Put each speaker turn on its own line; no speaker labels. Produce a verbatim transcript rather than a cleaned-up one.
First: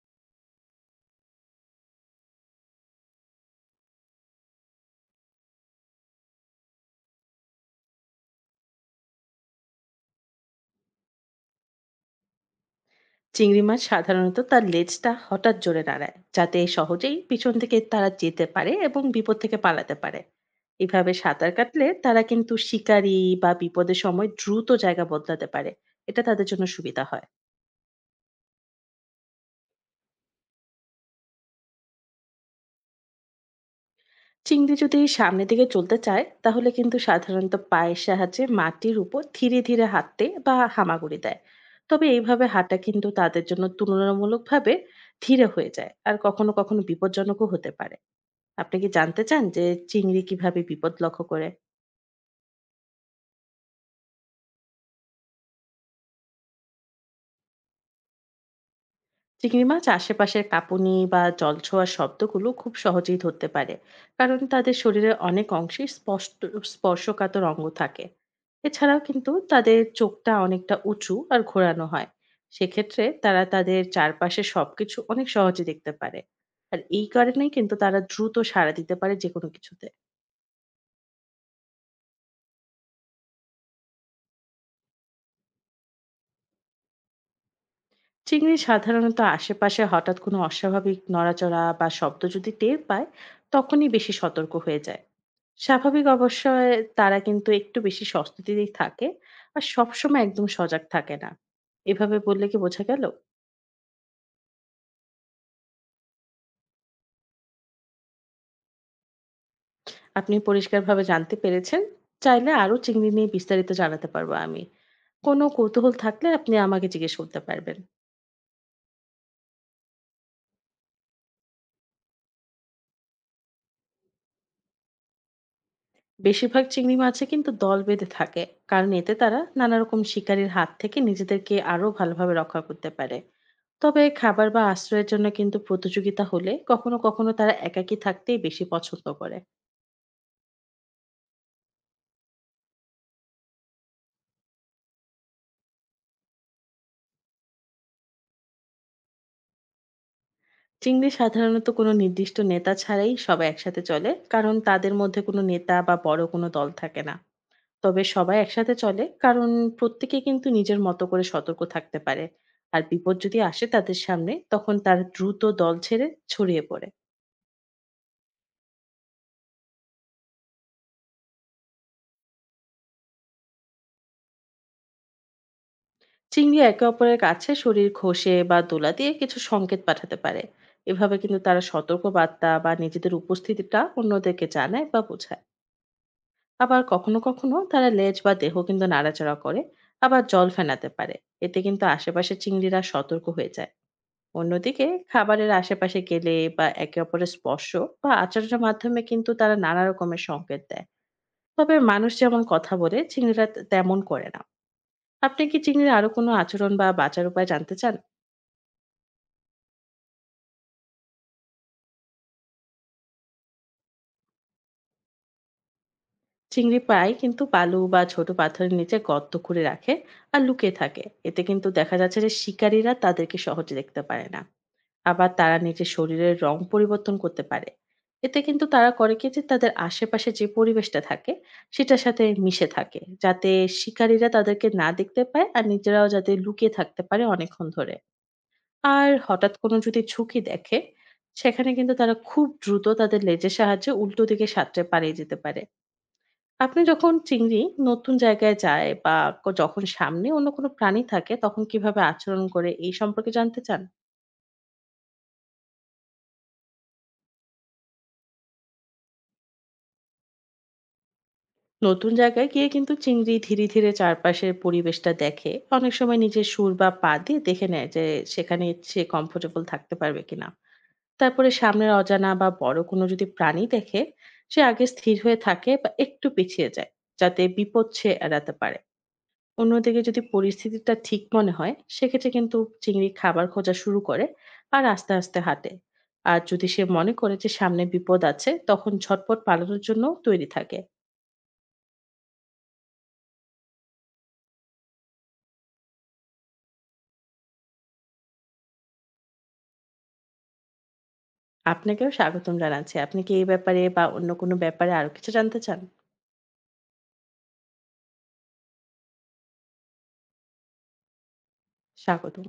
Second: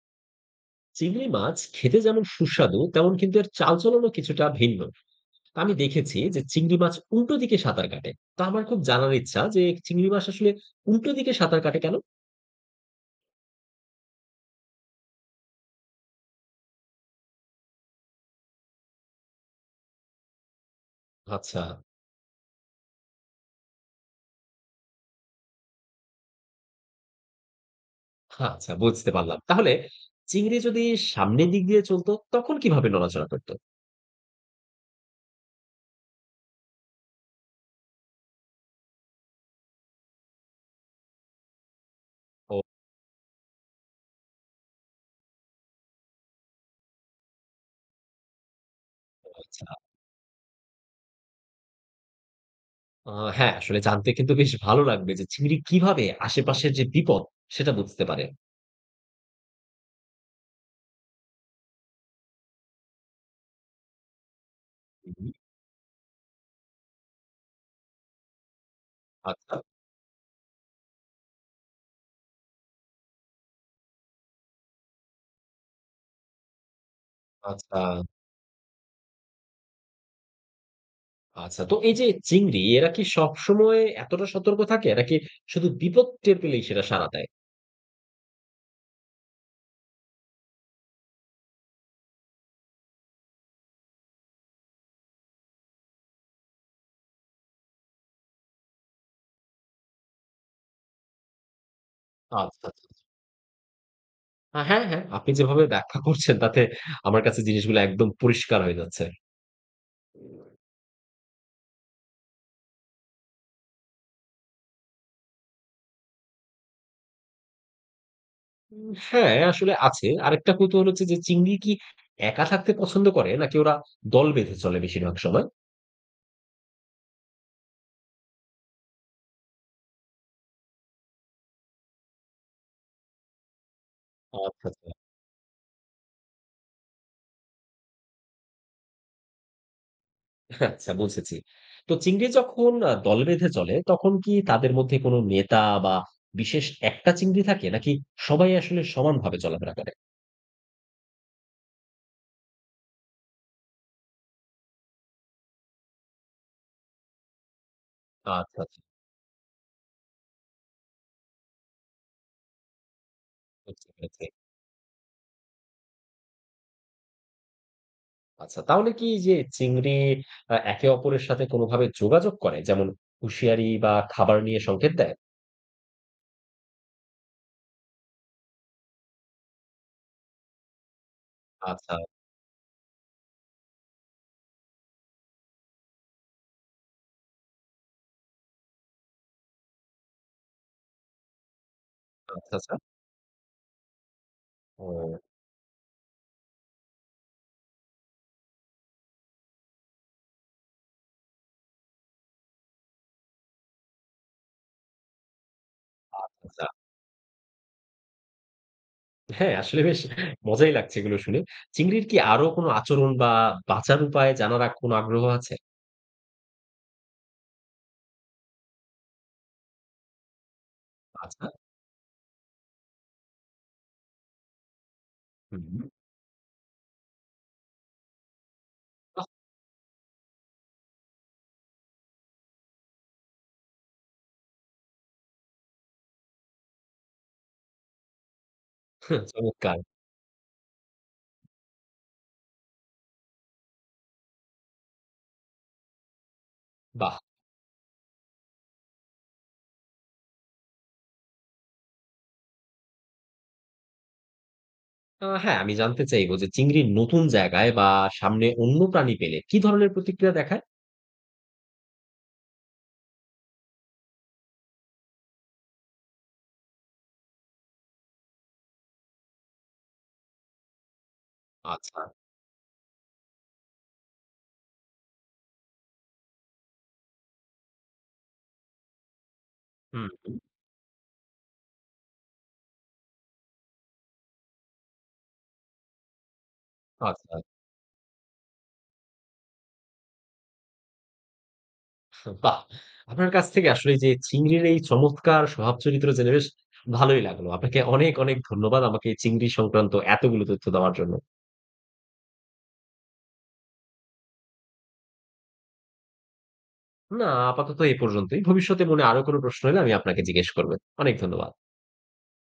চিংড়ি মাছ খেতে যেমন সুস্বাদু তেমন কিন্তু এর চালচলনও কিছুটা ভিন্ন। তা আমি দেখেছি যে চিংড়ি মাছ উল্টো দিকে সাঁতার কাটে। তো আমার খুব জানার ইচ্ছা যে চিংড়ি মাছ আসলে উল্টো দিকে সাঁতার কাটে কেন।
চিংড়ি মাছ সাধারণত তার লেজটা হঠাৎ জোরে নাড়ায় যাতে সহজেই পিছন থেকে তারা যেতে পারে এবং বিপদ থেকে পালাতে পারে। এভাবে সাঁতার
আচ্ছা।
কাটলে তারা কিন্তু শিকারী বা বিপদের সময় দ্রুত জায়গা বদলাতে পারে। এটা তাদের জন্য সুবিধা হয়।
হ্যাঁ, আচ্ছা বুঝতে পারলাম, তাহলে চিংড়ি যদি সামনের দিক দিয়ে চলতো তখন কিভাবে নড়াচড়া করতো?
চিংড়ি যদি সামনের দিকে চলতে চায় তাহলে কিন্তু সাধারণত পায়ের সাহায্যে মাটির উপর ধীরে ধীরে হাঁটতে বা হামাগুড়ি দেয়। তবে এইভাবে
ও,
হাঁটা কিন্তু তাদের জন্য তুলনামূলকভাবে ধীরে হয়ে যায় আর কখনো কখনো বিপজ্জনকও হতে পারে। আপনি কি জানতে চান যে
আচ্ছা।
চিংড়ি কিভাবে বিপদ লক্ষ্য করে?
আহ, হ্যাঁ, আসলে জানতে কিন্তু বেশ ভালো লাগবে যে চিংড়ি কিভাবে আশেপাশের যে বিপদ, সেটা বুঝতে পারে।
চিংড়ি মাছ আশেপাশের কাঁপুনি বা জল ছোঁয়ার শব্দগুলো খুব সহজেই ধরতে পারে কারণ তাদের শরীরের
হুম,
অনেক অংশে স্পষ্ট স্পর্শকাতর অঙ্গ থাকে। এছাড়াও কিন্তু
আচ্ছা,
তাদের চোখটা অনেকটা উঁচু আর ঘোরানো হয়। সেক্ষেত্রে তারা তাদের চারপাশে সবকিছু অনেক সহজে দেখতে পারে। আর এই কারণেই কিন্তু
আচ্ছা।
তারা দ্রুত সাড়া দিতে পারে যে কোনো কিছুতে।
আচ্ছা, তো এই যে চিংড়ি, এরা কি সবসময় এতটা সতর্ক থাকে? এরা কি শুধু বিপদ টের পেলেই সেটা সাড়া দেয়?
চিংড়ি সাধারণত আশেপাশে হঠাৎ কোনো অস্বাভাবিক নড়াচড়া বা শব্দ যদি টের পায় তখনই বেশি সতর্ক হয়ে যায়। স্বাভাবিক অবশ্যই তারা কিন্তু একটু বেশি সস্তুতিতেই থাকে আর সবসময় একদম সজাগ থাকে না। এভাবে বললে কি
আচ্ছা,
বোঝা
আচ্ছা।
গেল?
আ হ্যাঁ, হ্যাঁ। আপনি যেভাবে ব্যাখ্যা করছেন তাতে আমার কাছে জিনিসগুলো একদম পরিষ্কার হয়ে যাচ্ছে।
আপনি পরিষ্কারভাবে জানতে পেরেছেন। চাইলে আরো চিংড়ি নিয়ে বিস্তারিত জানাতে পারবো আমি। কোনো কৌতূহল থাকলে আপনি আমাকে জিজ্ঞেস করতে পারবেন।
উম হ্যাঁ, আসলে আছে। আরেকটা কৌতূহল হচ্ছে যে চিংড়ি কি একা থাকতে পছন্দ করে নাকি ওরা দল বেঁধে চলে বেশিরভাগ সময়?
বেশিরভাগ চিংড়ি মাছই কিন্তু দল বেঁধে থাকে কারণ এতে তারা নানা রকম শিকারীর হাত থেকে নিজেদেরকে আরো ভালোভাবে রক্ষা করতে পারে। তবে খাবার বা
আচ্ছা, আচ্ছা।
আশ্রয়ের জন্য কিন্তু প্রতিযোগিতা হলে কখনো কখনো তারা একাকী থাকতেই বেশি পছন্দ করে।
আচ্ছা, বুঝেছি। তো চিংড়ি যখন আ দল বেঁধে চলে তখন কি তাদের মধ্যে কোনো নেতা বা বিশেষ একটা চিংড়ি থাকে, নাকি সবাই আসলে সমানভাবে চলাফেরা করে?
চিংড়ি সাধারণত কোনো নির্দিষ্ট নেতা ছাড়াই সবাই একসাথে চলে কারণ তাদের মধ্যে কোনো নেতা বা বড় কোনো দল থাকে না। তবে সবাই
আচ্ছা,
একসাথে
আচ্ছা।
চলে কারণ প্রত্যেকে কিন্তু নিজের মতো করে সতর্ক থাকতে পারে। আর বিপদ যদি আসে
বুঝতে
তাদের
পেরেছি।
সামনে তখন তার দ্রুত দল ছেড়ে ছড়িয়ে পড়ে।
আচ্ছা, তাহলে কি এই যে চিংড়ি আ একে অপরের সাথে কোনোভাবে যোগাযোগ করে? যেমন হুঁশিয়ারি বা খাবার নিয়ে সংকেত দেয়?
চিংড়ি একে অপরের কাছে শরীর ঘষে বা দোলা দিয়ে কিছু সংকেত পাঠাতে পারে। এভাবে কিন্তু তারা
আচ্ছা,
সতর্ক বার্তা বা নিজেদের উপস্থিতিটা অন্যদেরকে জানায় বা বোঝায়। আবার কখনো কখনো তারা লেজ বা দেহ কিন্তু নাড়াচাড়া করে। আবার জল ফেনাতে পারে। এতে কিন্তু আশেপাশে
আচ্ছা, আচ্ছা।
চিংড়িরা সতর্ক হয়ে যায়। অন্যদিকে
ও,
খাবারের আশেপাশে গেলে বা একে অপরের স্পর্শ বা আচরণের মাধ্যমে কিন্তু তারা নানা রকমের সংকেত দেয়। তবে মানুষ যেমন কথা বলে চিংড়িরা তে- তেমন করে না। আপনি কি চিংড়ির আরো কোনো
আচ্ছা।
আচরণ বা বাঁচার উপায় জানতে চান?
হ্যাঁ, আসলে বেশ মজাই লাগছে এগুলো শুনে। চিংড়ির কি আরো কোনো আচরণ বা বাঁচার উপায় জানার আ কোনো আগ্রহ আছে?
চিংড়ি প্রায় কিন্তু বালু বা ছোট পাথরের নিচে গর্ত করে রাখে আর লুকিয়ে থাকে। এতে
আচ্ছা।
কিন্তু দেখা যাচ্ছে যে শিকারীরা তাদেরকে সহজে দেখতে পারে না। আবার তারা
হুম।
নিজের শরীরের রং পরিবর্তন করতে পারে। এতে কিন্তু তারা করে
বাহ!
কি যে তাদের আশেপাশে যে পরিবেশটা থাকে সেটার সাথে মিশে থাকে যাতে শিকারীরা তাদেরকে না দেখতে পায় আর নিজেরাও যাতে লুকিয়ে থাকতে পারে অনেকক্ষণ ধরে। আর হঠাৎ কোনো
চমৎকার।
যদি ঝুঁকি দেখে সেখানে কিন্তু তারা খুব দ্রুত তাদের লেজের সাহায্যে উল্টো দিকে সাঁতরে পালিয়ে যেতে পারে। আপনি যখন
বাহ!
চিংড়ি নতুন জায়গায় যায় বা ক- যখন সামনে অন্য কোনো প্রাণী থাকে তখন কিভাবে আচরণ করে এই সম্পর্কে জানতে চান?
আ হ্যাঁ, আমি জানতে চাইবো যে চিংড়ির নতুন জায়গায় বা সামনে অন্য প্রাণী পেলে কি ধরনের প্রতিক্রিয়া দেখায়?
নতুন জায়গায় গিয়ে কিন্তু চিংড়ি ধীরে ধীরে চারপাশের পরিবেশটা দেখে। অনেক সময় নিজের সুর বা পা দিয়ে দেখে নেয় যে সেখানে সে কমফোর্টেবল থাকতে পারবে কিনা। তারপরে সামনের
আচ্ছা।
অজানা বা বড় কোনো যদি প্রাণী দেখে সে আগে স্থির হয়ে থাকে বা একটু পিছিয়ে যায় যাতে বিপদ সে এড়াতে পারে। অন্যদিকে
হুম,
যদি
হুম।
পরিস্থিতিটা ঠিক মনে হয় সেক্ষেত্রে কিন্তু চিংড়ি খাবার খোঁজা শুরু করে আর আস্তে আস্তে হাঁটে। আর যদি সে মনে করে
আচ্ছা।
যে সামনে বিপদ আছে তখন ঝটপট পালানোর জন্য তৈরি থাকে।
বাহ! আপনার কাছ থেকে আসলে যে চিংড়ির এই চমৎকার স্বভাব চরিত্র জেনে বেশ ভালোই লাগলো। আপনাকে অনেক, অনেক ধন্যবাদ আমাকে এই চিংড়ি সংক্রান্ত এতগুলো তথ্য দেওয়ার জন্য।
আপনাকেও স্বাগতম জানাচ্ছি। আপনি কি এই ব্যাপারে বা অন্য কোনো ব্যাপারে আরো কিছু জানতে চান?
না, আপাতত এ পর্যন্তই। ভবিষ্যতে মনে আরো কোনো প্রশ্ন হলে আমি আপনাকে জিজ্ঞেস করব। অনেক ধন্যবাদ।
স্বাগতম।